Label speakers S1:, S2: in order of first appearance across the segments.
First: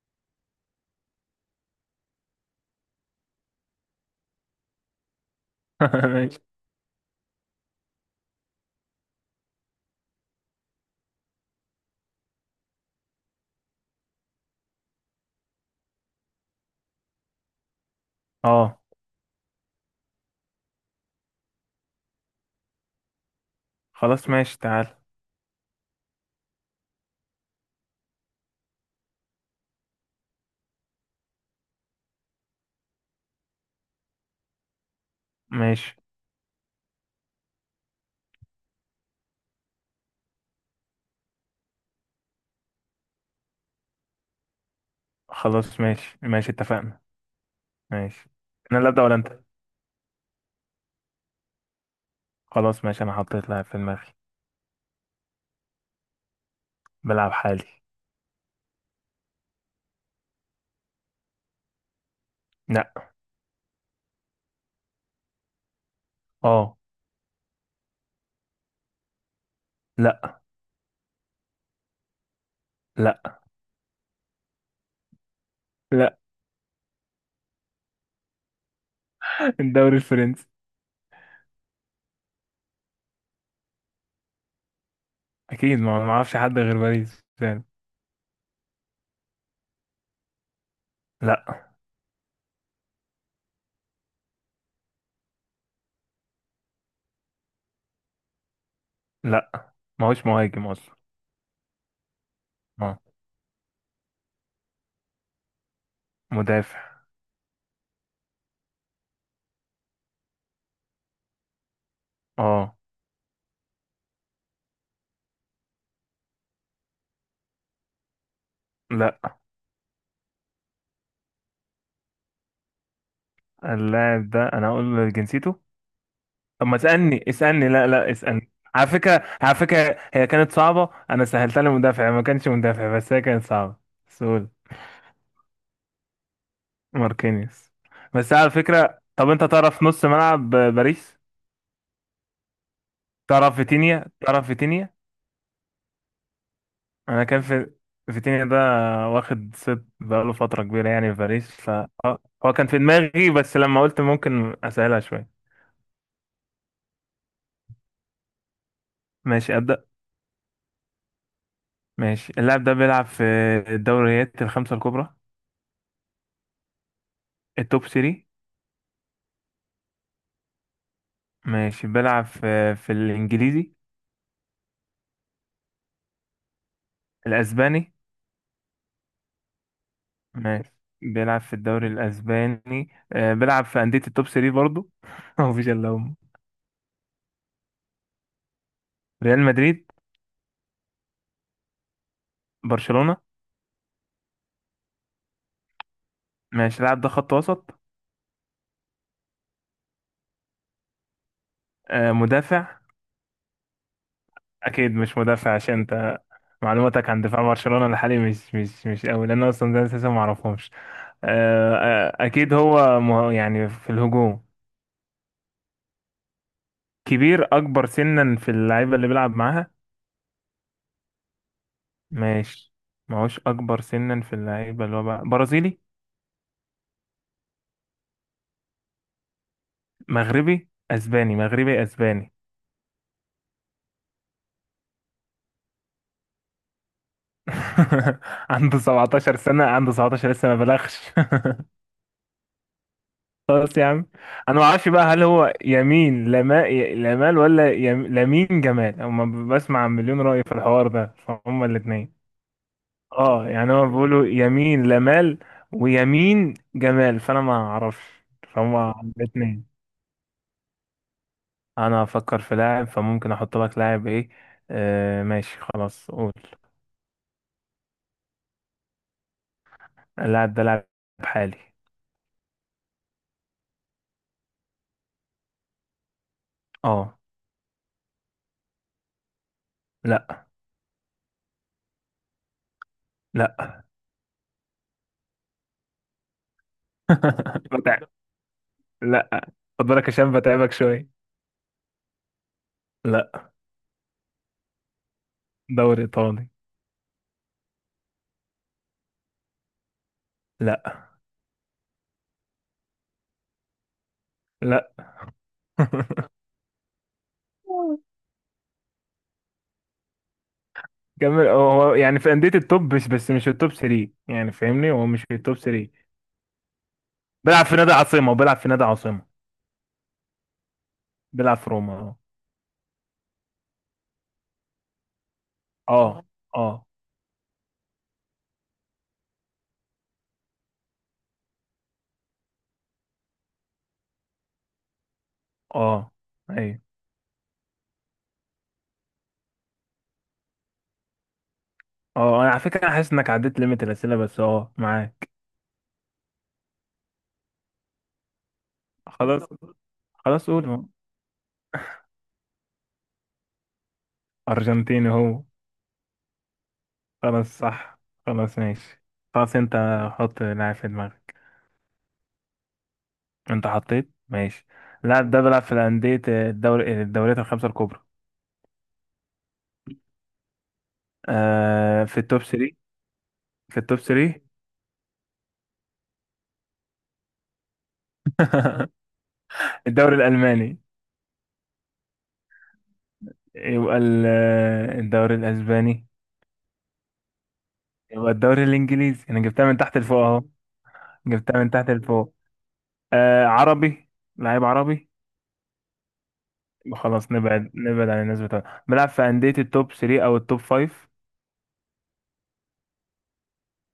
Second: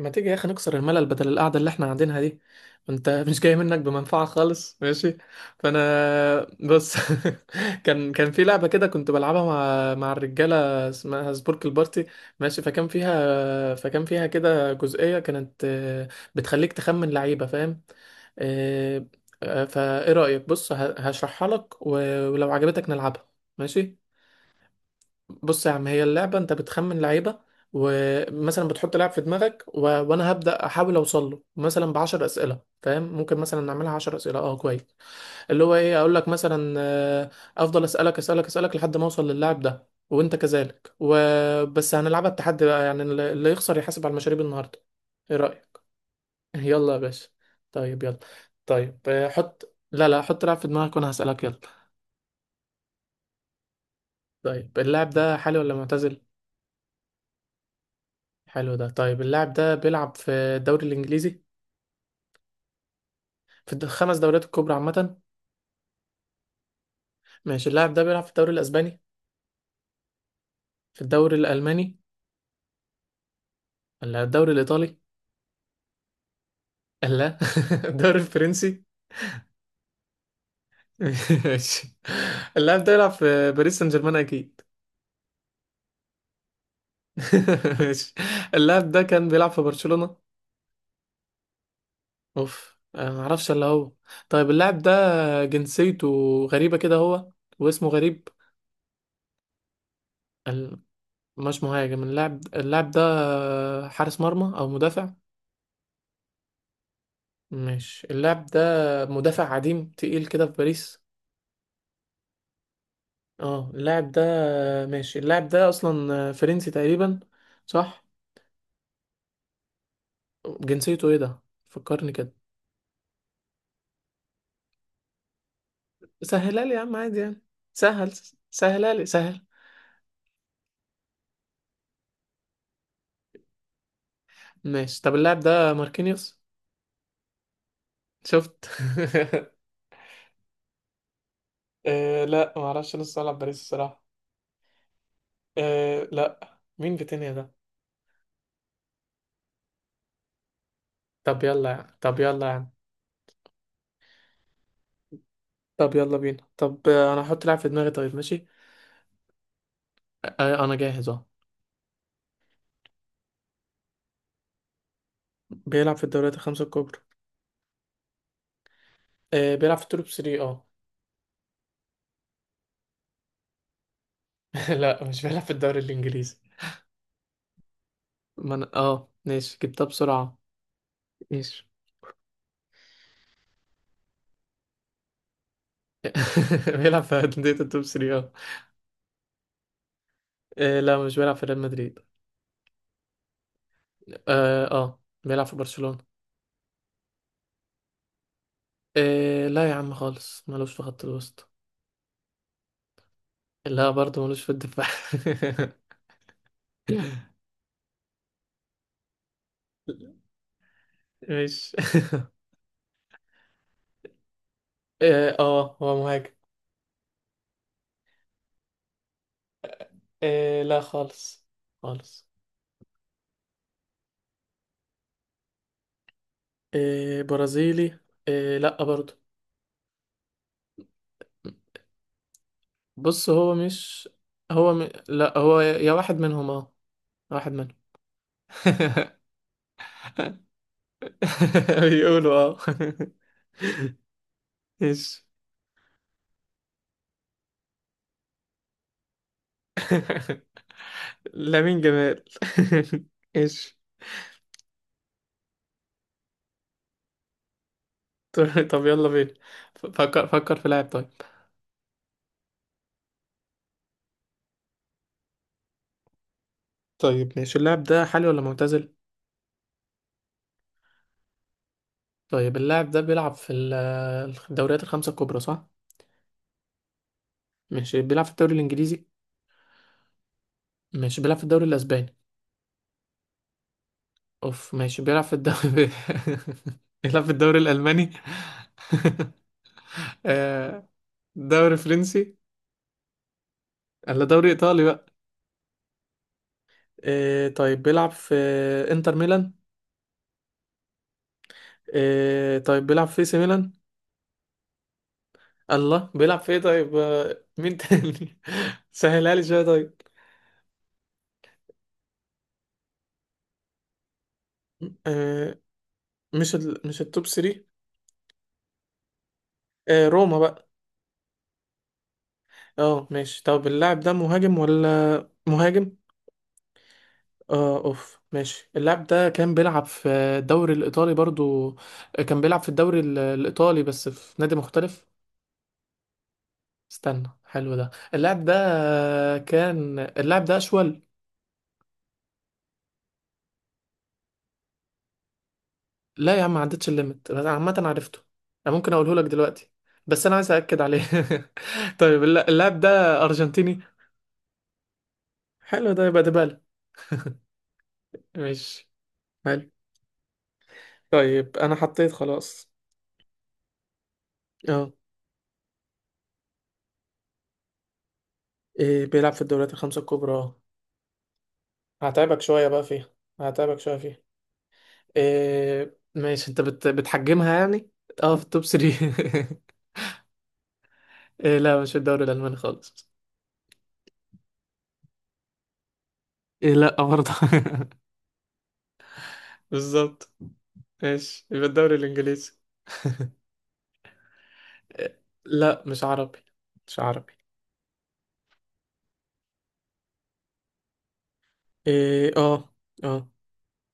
S1: ما تيجي يا اخي نكسر الملل بدل القعده اللي احنا قاعدينها دي؟ انت مش جاي منك بمنفعه خالص، ماشي. فانا
S2: ماشي.
S1: بص كان في لعبه كده كنت بلعبها مع الرجاله، اسمها سبورك البارتي. ماشي، فكان فيها كده جزئيه، كانت بتخليك تخمن لعيبه، فاهم؟
S2: اه،
S1: آه، فايه رايك؟ بص، هشرحها لك ولو عجبتك نلعبها. ماشي.
S2: خلاص ماشي، تعال.
S1: بص يا عم، هي اللعبة، انت بتخمن لعيبة ومثلا بتحط لاعب في دماغك، وانا هبدأ احاول اوصل له مثلا ب 10 اسئلة، فاهم؟ ممكن مثلا نعملها 10 اسئلة، اه كويس. اللي هو
S2: ماشي.
S1: ايه، اقول لك مثلا افضل اسألك لحد ما اوصل للاعب ده، وانت كذلك وبس. هنلعبها، التحدي بقى يعني اللي يخسر يحاسب على المشاريب النهاردة. ايه رأيك؟
S2: خلاص ماشي ماشي،
S1: يلا يا
S2: اتفقنا.
S1: باشا. طيب يلا.
S2: ماشي، انا اللي
S1: طيب،
S2: ابدا ولا انت؟
S1: حط لا لا حط لاعب في دماغك وانا هسألك، يلا.
S2: خلاص ماشي، انا حطيت لاعب في دماغي.
S1: طيب، اللاعب ده حالي ولا معتزل؟
S2: بلعب حالي.
S1: حلو ده. طيب اللاعب ده بيلعب في الدوري الانجليزي؟
S2: لا.
S1: في الخمس دوريات الكبرى عامة؟
S2: اه.
S1: ماشي، اللاعب ده بيلعب في الدوري الاسباني؟
S2: لا.
S1: في الدوري الالماني؟
S2: لا.
S1: ولا الدوري الايطالي؟
S2: لا.
S1: لا. الدوري الفرنسي.
S2: الدوري الفرنسي.
S1: ماشي، اللاعب ده بيلعب في باريس سان جيرمان اكيد.
S2: اكيد، ما اعرفش حد غير باريس يعني.
S1: ماشي. اللاعب ده كان بيلعب في برشلونة؟
S2: لا.
S1: اوف، انا ما اعرفش الا هو. طيب اللاعب ده جنسيته غريبة كده هو، واسمه غريب.
S2: لا، ما هوش مهاجم
S1: ال-
S2: اصلا.
S1: مش مهاجم اللاعب
S2: اه.
S1: ده، حارس مرمى او مدافع؟
S2: مدافع.
S1: ماشي، اللاعب ده مدافع عديم تقيل كده في باريس.
S2: اه.
S1: اه اللاعب ده. ماشي، اللاعب ده اصلا فرنسي تقريبا، صح؟
S2: لا،
S1: جنسيته ايه ده، فكرني كده.
S2: اللاعب ده انا اقول جنسيته؟
S1: سهلها
S2: طب،
S1: لي
S2: ما
S1: يا عم عادي
S2: اسألني
S1: يعني.
S2: اسألني لا لا،
S1: سهل،
S2: اسألني. على
S1: سهلها لي
S2: فكرة،
S1: سهل.
S2: على فكرة، هي كانت صعبة، أنا سهلتها لمدافع، ما كانش مدافع، بس هي كانت صعبة. سول.
S1: ماشي، طب اللاعب ده ماركينيوس.
S2: ماركينيوس. بس على
S1: شفت؟
S2: فكرة، طب أنت تعرف نص ملعب باريس؟
S1: آه لا، ما اعرفش نص ملعب
S2: تعرف
S1: باريس الصراحه.
S2: فيتينيا؟ تعرف فيتينيا؟
S1: آه لا، مين
S2: أنا
S1: فيتينيا
S2: كان
S1: ده؟
S2: في فيتينيا ده، واخد ست بقاله فترة كبيرة يعني في
S1: طب
S2: باريس،
S1: يلا
S2: ف
S1: يا عم،
S2: آه،
S1: طب يلا يا
S2: هو كان
S1: عم.
S2: في دماغي، بس لما قلت ممكن أسهلها شوية.
S1: طب يلا بينا، طب انا هحط لاعب في دماغي، طيب ماشي.
S2: ماشي أبدأ.
S1: انا جاهز اهو.
S2: ماشي، اللاعب ده بيلعب في الدوريات الخمسة الكبرى،
S1: بيلعب في الدوريات الخمسه الكبرى.
S2: التوب 3.
S1: آه بيلعب في التوب 3، اه.
S2: ماشي، بيلعب في الإنجليزي،
S1: لا مش بيلعب في الدوري الانجليزي.
S2: الأسباني.
S1: ما انا اه ماشي جبتها بسرعة.
S2: ماشي، بيلعب في
S1: ماشي.
S2: الدوري الأسباني، بيلعب في أندية التوب 3 برضو. هو مفيش إلا هم.
S1: بيلعب في أندية التوب 3، اه.
S2: ريال مدريد.
S1: لا مش بيلعب في ريال مدريد.
S2: برشلونة.
S1: اه اه بيلعب في برشلونة.
S2: ماشي، اللاعب ده خط وسط.
S1: آه لا يا عم خالص، ملوش في خط الوسط.
S2: مدافع.
S1: لا برضه ملوش في الدفاع.
S2: أكيد مش مدافع، عشان أنت معلوماتك عن دفاع برشلونة الحالي مش قوي، لأن أنا أصلا ده أساسا معرفهمش.
S1: مش
S2: أكيد هو يعني في الهجوم.
S1: اه، هو مهاجم.
S2: كبير، أكبر سنا في اللعيبة اللي بيلعب معاها.
S1: آه لا خالص، خالص.
S2: ماشي. معهوش، اكبر سنا في اللعيبه. اللي هو بقى برازيلي.
S1: آه برازيلي. آه لا برضه.
S2: مغربي، اسباني، مغربي، اسباني.
S1: بص هو مش، هو لا، هو يا واحد منهم اه، واحد منهم.
S2: عنده 17 سنه، عنده 17، لسه ما بلغش.
S1: بيقولوا اه.
S2: خلاص يا عم. انا ما اعرفش بقى، هل
S1: ايش.
S2: هو يمين لمال، ولا لمين جمال؟ اما بسمع عن مليون رأي في الحوار ده، فهم
S1: لامين
S2: الاثنين.
S1: جمال.
S2: اه، يعني
S1: ايش.
S2: هو بيقولوا يمين لمال ويمين جمال، فانا ما اعرفش.
S1: طب
S2: فهم
S1: طب يلا بينا.
S2: الاثنين.
S1: فكر في لاعب طيب.
S2: انا هفكر في لاعب، فممكن احط لك لاعب ايه. آه ماشي، خلاص قول.
S1: طيب ماشي، اللاعب ده حالي ولا معتزل؟
S2: اللاعب ده لاعب حالي.
S1: طيب اللاعب ده بيلعب في الدوريات الخمسة الكبرى، صح؟
S2: اه.
S1: ماشي، بيلعب في الدوري الانجليزي؟
S2: لا.
S1: ماشي، بيلعب في الدوري الاسباني؟
S2: لا.
S1: اوف، ماشي، بيلعب في الدوري بيلعب في الدوري
S2: بتاع.
S1: الالماني؟
S2: لا. خد بالك، عشان بتعبك
S1: آه،
S2: شويه.
S1: دوري فرنسي؟
S2: لا.
S1: ولا دوري ايطالي بقى؟
S2: دوري ايطالي.
S1: إيه، طيب بيلعب في انتر ميلان؟
S2: لا.
S1: إيه، طيب بيلعب في سي ميلان؟
S2: لا.
S1: الله، بيلعب في ايه طيب، مين تاني؟ سهلها لي شويه طيب.
S2: كمل. هو هو يعني في انديه التوب، بس مش التوب 3، يعني فاهمني، هو مش في التوب
S1: إيه،
S2: 3.
S1: مش مش التوب 3.
S2: بيلعب في نادي عاصمه، وبيلعب في نادي عاصمه.
S1: إيه، روما بقى؟
S2: بيلعب في روما.
S1: اه ماشي، طب اللاعب ده مهاجم ولا مهاجم؟
S2: اه. اه. اه.
S1: اه اوف، ماشي اللاعب ده كان بيلعب في الدوري الايطالي برضو، كان بيلعب في الدوري الايطالي بس في نادي مختلف.
S2: اه. ايوه.
S1: استنى، حلو ده، اللاعب ده، كان اللاعب ده اشول.
S2: اه. انا على فكره، انا حاسس انك عديت ليميت الاسئله، بس اه معاك.
S1: لا يا عم ما عدتش الليمت، بس عامه عرفته. انا ممكن اقوله لك
S2: خلاص.
S1: دلوقتي، بس انا
S2: خلاص
S1: عايز
S2: قول
S1: اكد
S2: ما.
S1: عليه. طيب اللاعب ده ارجنتيني.
S2: أرجنتيني هو.
S1: حلو ده، يبقى ديبالا.
S2: خلاص صح. خلاص
S1: ماشي.
S2: ماشي. خلاص،
S1: حلو.
S2: أنت حط لاعب في دماغك.
S1: طيب انا حطيت خلاص.
S2: أنت حطيت، ماشي.
S1: اه.
S2: اللاعب ده بيلعب في الأندية، الدوري، الدوريات الخمسة الكبرى.
S1: إيه، بيلعب في الدوريات الخمسه الكبرى اه.
S2: آه، في
S1: هتعبك
S2: التوب
S1: شويه
S2: 3.
S1: بقى فيها،
S2: في
S1: هتعبك شويه
S2: التوب
S1: فيها.
S2: 3.
S1: إيه ماشي، انت بتحجمها يعني. اه في التوب 3.
S2: الدوري الألماني.
S1: إيه، لا مش في الدوري الالماني خالص.
S2: يبقى الدوري الأسباني.
S1: إيه لا برضه.
S2: يبقى الدوري الإنجليزي، أنا جبتها من تحت لفوق
S1: بالظبط.
S2: أهو.
S1: ماشي،
S2: جبتها
S1: يبقى
S2: من تحت
S1: الدوري
S2: لفوق.
S1: الانجليزي.
S2: آه عربي، لعيب عربي.
S1: إيه، لا مش عربي، مش عربي.
S2: خلاص نبعد، نبعد عن الناس بتوع بيلعب في أندية التوب 3 أو التوب 5.
S1: ايه اه، اه.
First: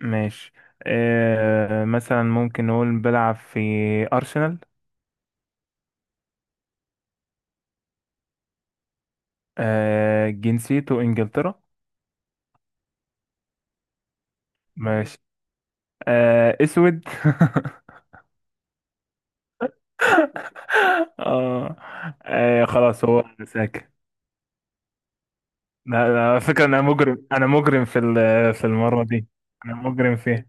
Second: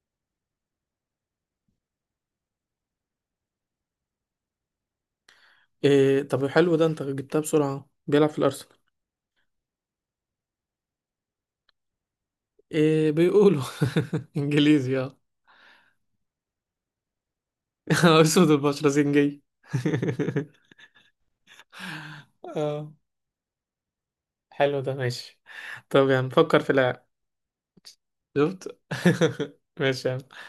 S2: ماشي. آه مثلا ممكن نقول بيلعب في أرسنال.
S1: إيه، طب حلو ده، انت جبتها بسرعة. بيلعب في الارسنال.
S2: آه جنسيته إنجلترا.
S1: إيه بيقولوا. انجليزي اه.
S2: ماشي. آه أسود.
S1: اسود البشرة زنجي.
S2: آه. آه
S1: اه.
S2: خلاص هو ساكن.
S1: حلو ده ماشي.
S2: لا
S1: طب
S2: لا،
S1: يعني
S2: على
S1: فكر
S2: فكرة
S1: في
S2: أنا
S1: لاعب.
S2: مجرم، أنا مجرم
S1: شفت؟
S2: في المرة دي. أنا
S1: ماشي يا
S2: مجرم
S1: عم.
S2: فيها.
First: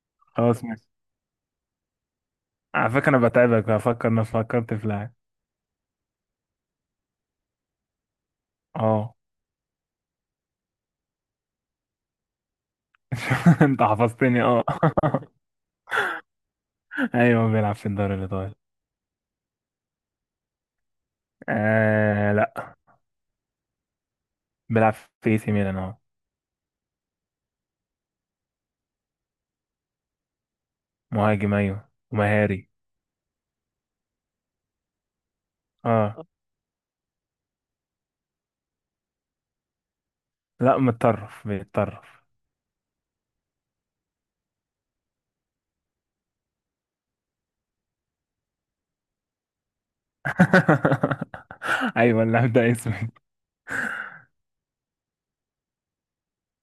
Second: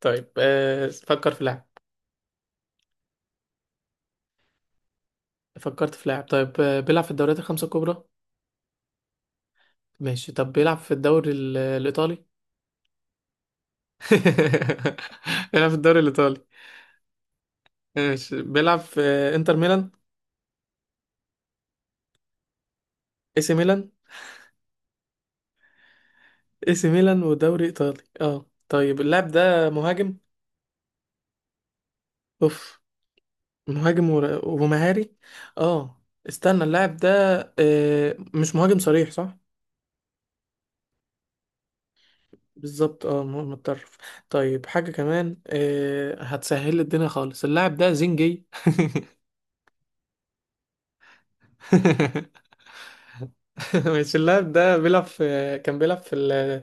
S1: طيب
S2: خلاص
S1: آه
S2: ماشي.
S1: فكر في لاعب.
S2: على فكرة أنا بتعبك بفكر، أنا فكرت في لاعب.
S1: فكرت في لاعب طيب، آه بيلعب في الدوريات الخمسة الكبرى.
S2: أه.
S1: ماشي، طب بيلعب في الدوري الإيطالي؟
S2: أنت حفظتني أه.
S1: بيلعب في الدوري الإيطالي.
S2: أيوه بيلعب في الدوري
S1: ماشي،
S2: الإيطالي.
S1: بيلعب في إنتر ميلان؟
S2: آه لا،
S1: اي سي ميلان؟
S2: بيلعب في إي سي ميلان أهو.
S1: اي سي ميلان ودوري إيطالي اه. طيب اللاعب ده مهاجم؟
S2: مهاجم ايوه، ومهاري.
S1: اوف. مهاجم ومهاري اه.
S2: اه.
S1: استنى، اللاعب ده، آه مش مهاجم صريح صح؟
S2: لا متطرف، بيتطرف.
S1: بالظبط، اه مهاجم متطرف. طيب حاجة كمان آه، هتسهل لي الدنيا خالص، اللاعب ده زنجي.
S2: ايوه اللاعب ده اسمه.
S1: ماشي، اللاعب ده بيلعب في، كان بيلعب في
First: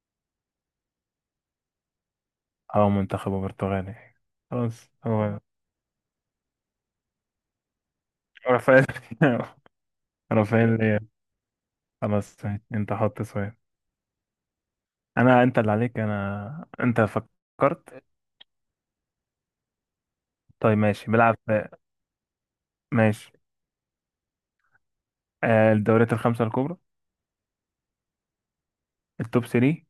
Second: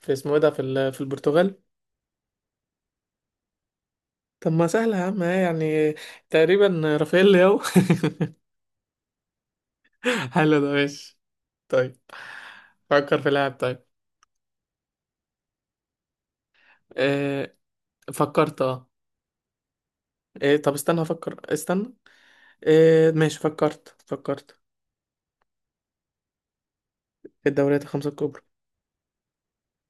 S1: في اسمه ايه ده في في البرتغال.
S2: اه منتخب البرتغالي.
S1: طب ما
S2: خلاص
S1: سهلة يا عم ها
S2: هو.
S1: يعني. تقريبا رافائيل لياو.
S2: رافائيل.
S1: حلو ده
S2: رافائيل ليا.
S1: ماشي. طيب.
S2: خلاص ماشي. انت
S1: فكر
S2: حط
S1: في لاعب
S2: سؤال.
S1: طيب.
S2: انا، انت اللي عليك، انا، انت
S1: إيه،
S2: فكرت.
S1: فكرت اه. إيه طب
S2: طيب
S1: استنى
S2: ماشي،
S1: افكر، استنى. إيه
S2: ماشي،
S1: ماشي، فكرت
S2: آه، الدوريات الخمسة الكبرى.
S1: في الدوريات الخمسة الكبرى.
S2: التوب 3.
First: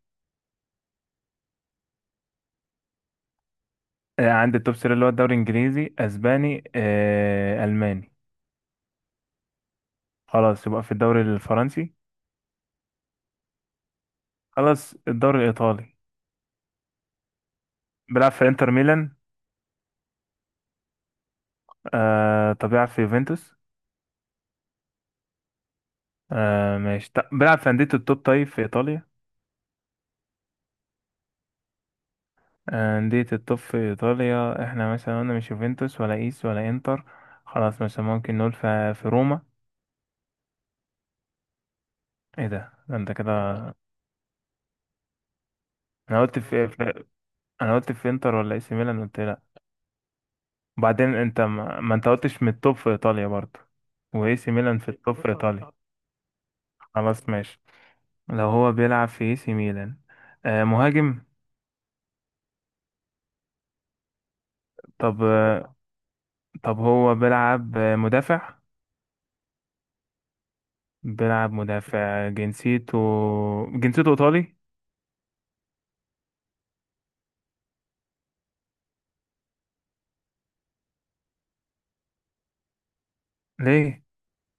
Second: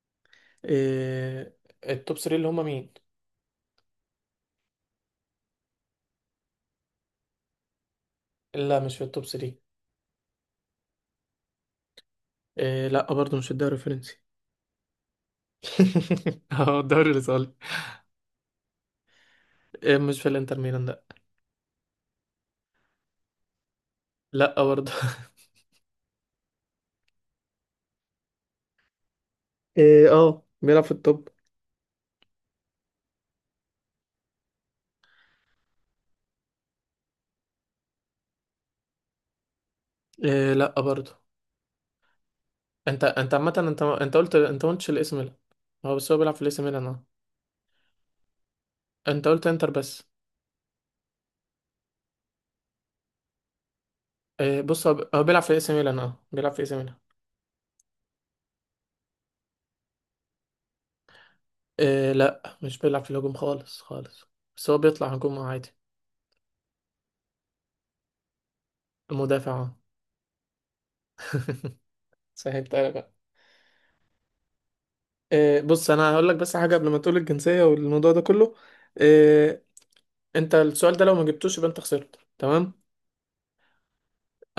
S1: إيه، التوب 3 اللي هما مين؟
S2: آه، عند التوب 3، اللي هو الدوري الانجليزي، اسباني، آه، الماني.
S1: لا مش في التوب 3.
S2: خلاص يبقى في الدوري الفرنسي.
S1: إيه لا برضه مش في الدوري الفرنسي.
S2: خلاص الدوري الايطالي.
S1: اه الدوري الايطالي.
S2: بيلعب في انتر ميلان.
S1: إيه، مش في الانتر ميلان، لا.
S2: آه طب بيلعب في يوفنتوس.
S1: لا برضه.
S2: آه ماشي، طب بيلعب في أندية التوب طيب في إيطاليا.
S1: إيه اه، بيلعب في التوب.
S2: آه، أندية التوب في إيطاليا. احنا مثلا قلنا مش يوفنتوس، ولا إيس، ولا إنتر. خلاص مثلا ممكن نقول في روما.
S1: إيه لا برضه.
S2: ايه ده، ده
S1: انت
S2: انت كده.
S1: انت عامه، انت قلت، انت ما قلتش الاس ميلان. هو بس هو
S2: انا
S1: بيلعب
S2: قلت
S1: في الاس
S2: في,
S1: ميلان اه.
S2: في انا قلت في انتر ولا اي سي ميلان، قلت
S1: انت
S2: لا.
S1: قلت انتر بس.
S2: وبعدين انت ما انت قلتش من التوب في ايطاليا برضه، واي سي
S1: اه
S2: ميلان
S1: بص
S2: في
S1: هو
S2: التوب
S1: هو
S2: في
S1: بيلعب في الاس
S2: ايطاليا.
S1: ميلان، اه بيلعب في الاس ميلان.
S2: خلاص ماشي. لو هو بيلعب في اي سي ميلان، آه مهاجم.
S1: اه لا، مش بيلعب في الهجوم خالص، خالص. بس هو بيطلع
S2: طب
S1: هجوم عادي.
S2: آه، طب هو بيلعب مدافع.
S1: مدافع اه.
S2: بيلعب مدافع.
S1: سهلت انا
S2: جنسيته.
S1: بقى.
S2: جنسيته ايطالي.
S1: إيه بص، انا هقول لك بس حاجه قبل ما تقول الجنسيه والموضوع ده كله. إيه، انت السؤال ده لو ما جبتوش يبقى انت خسرت، تمام؟
S2: ليه؟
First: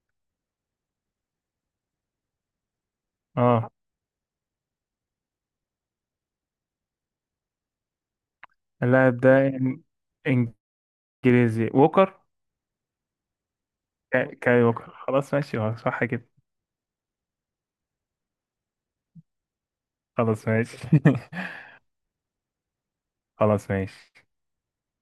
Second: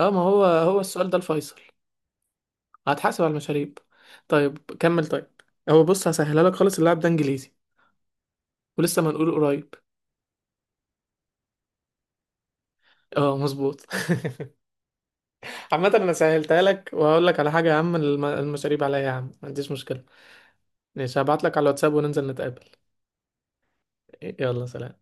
S1: اه ما هو هو السؤال ده الفيصل، هتحاسب على
S2: اه
S1: المشاريب. طيب كمل طيب. هو بص هسهلها لك خالص، اللاعب ده انجليزي، ولسه ما
S2: اللاعب
S1: نقول
S2: ده
S1: قريب.
S2: انجليزي. ووكر.
S1: اه مظبوط.
S2: كاي ووكر، خلاص ماشي، هو
S1: عامة
S2: صح
S1: انا
S2: كده.
S1: سهلتها لك، وهقول لك على حاجة يا عم، المشاريب عليا يا عم، ما عنديش مشكلة.
S2: خلاص ماشي.
S1: ماشي، هبعت لك على الواتساب وننزل نتقابل.
S2: خلاص ماشي
S1: يلا سلام.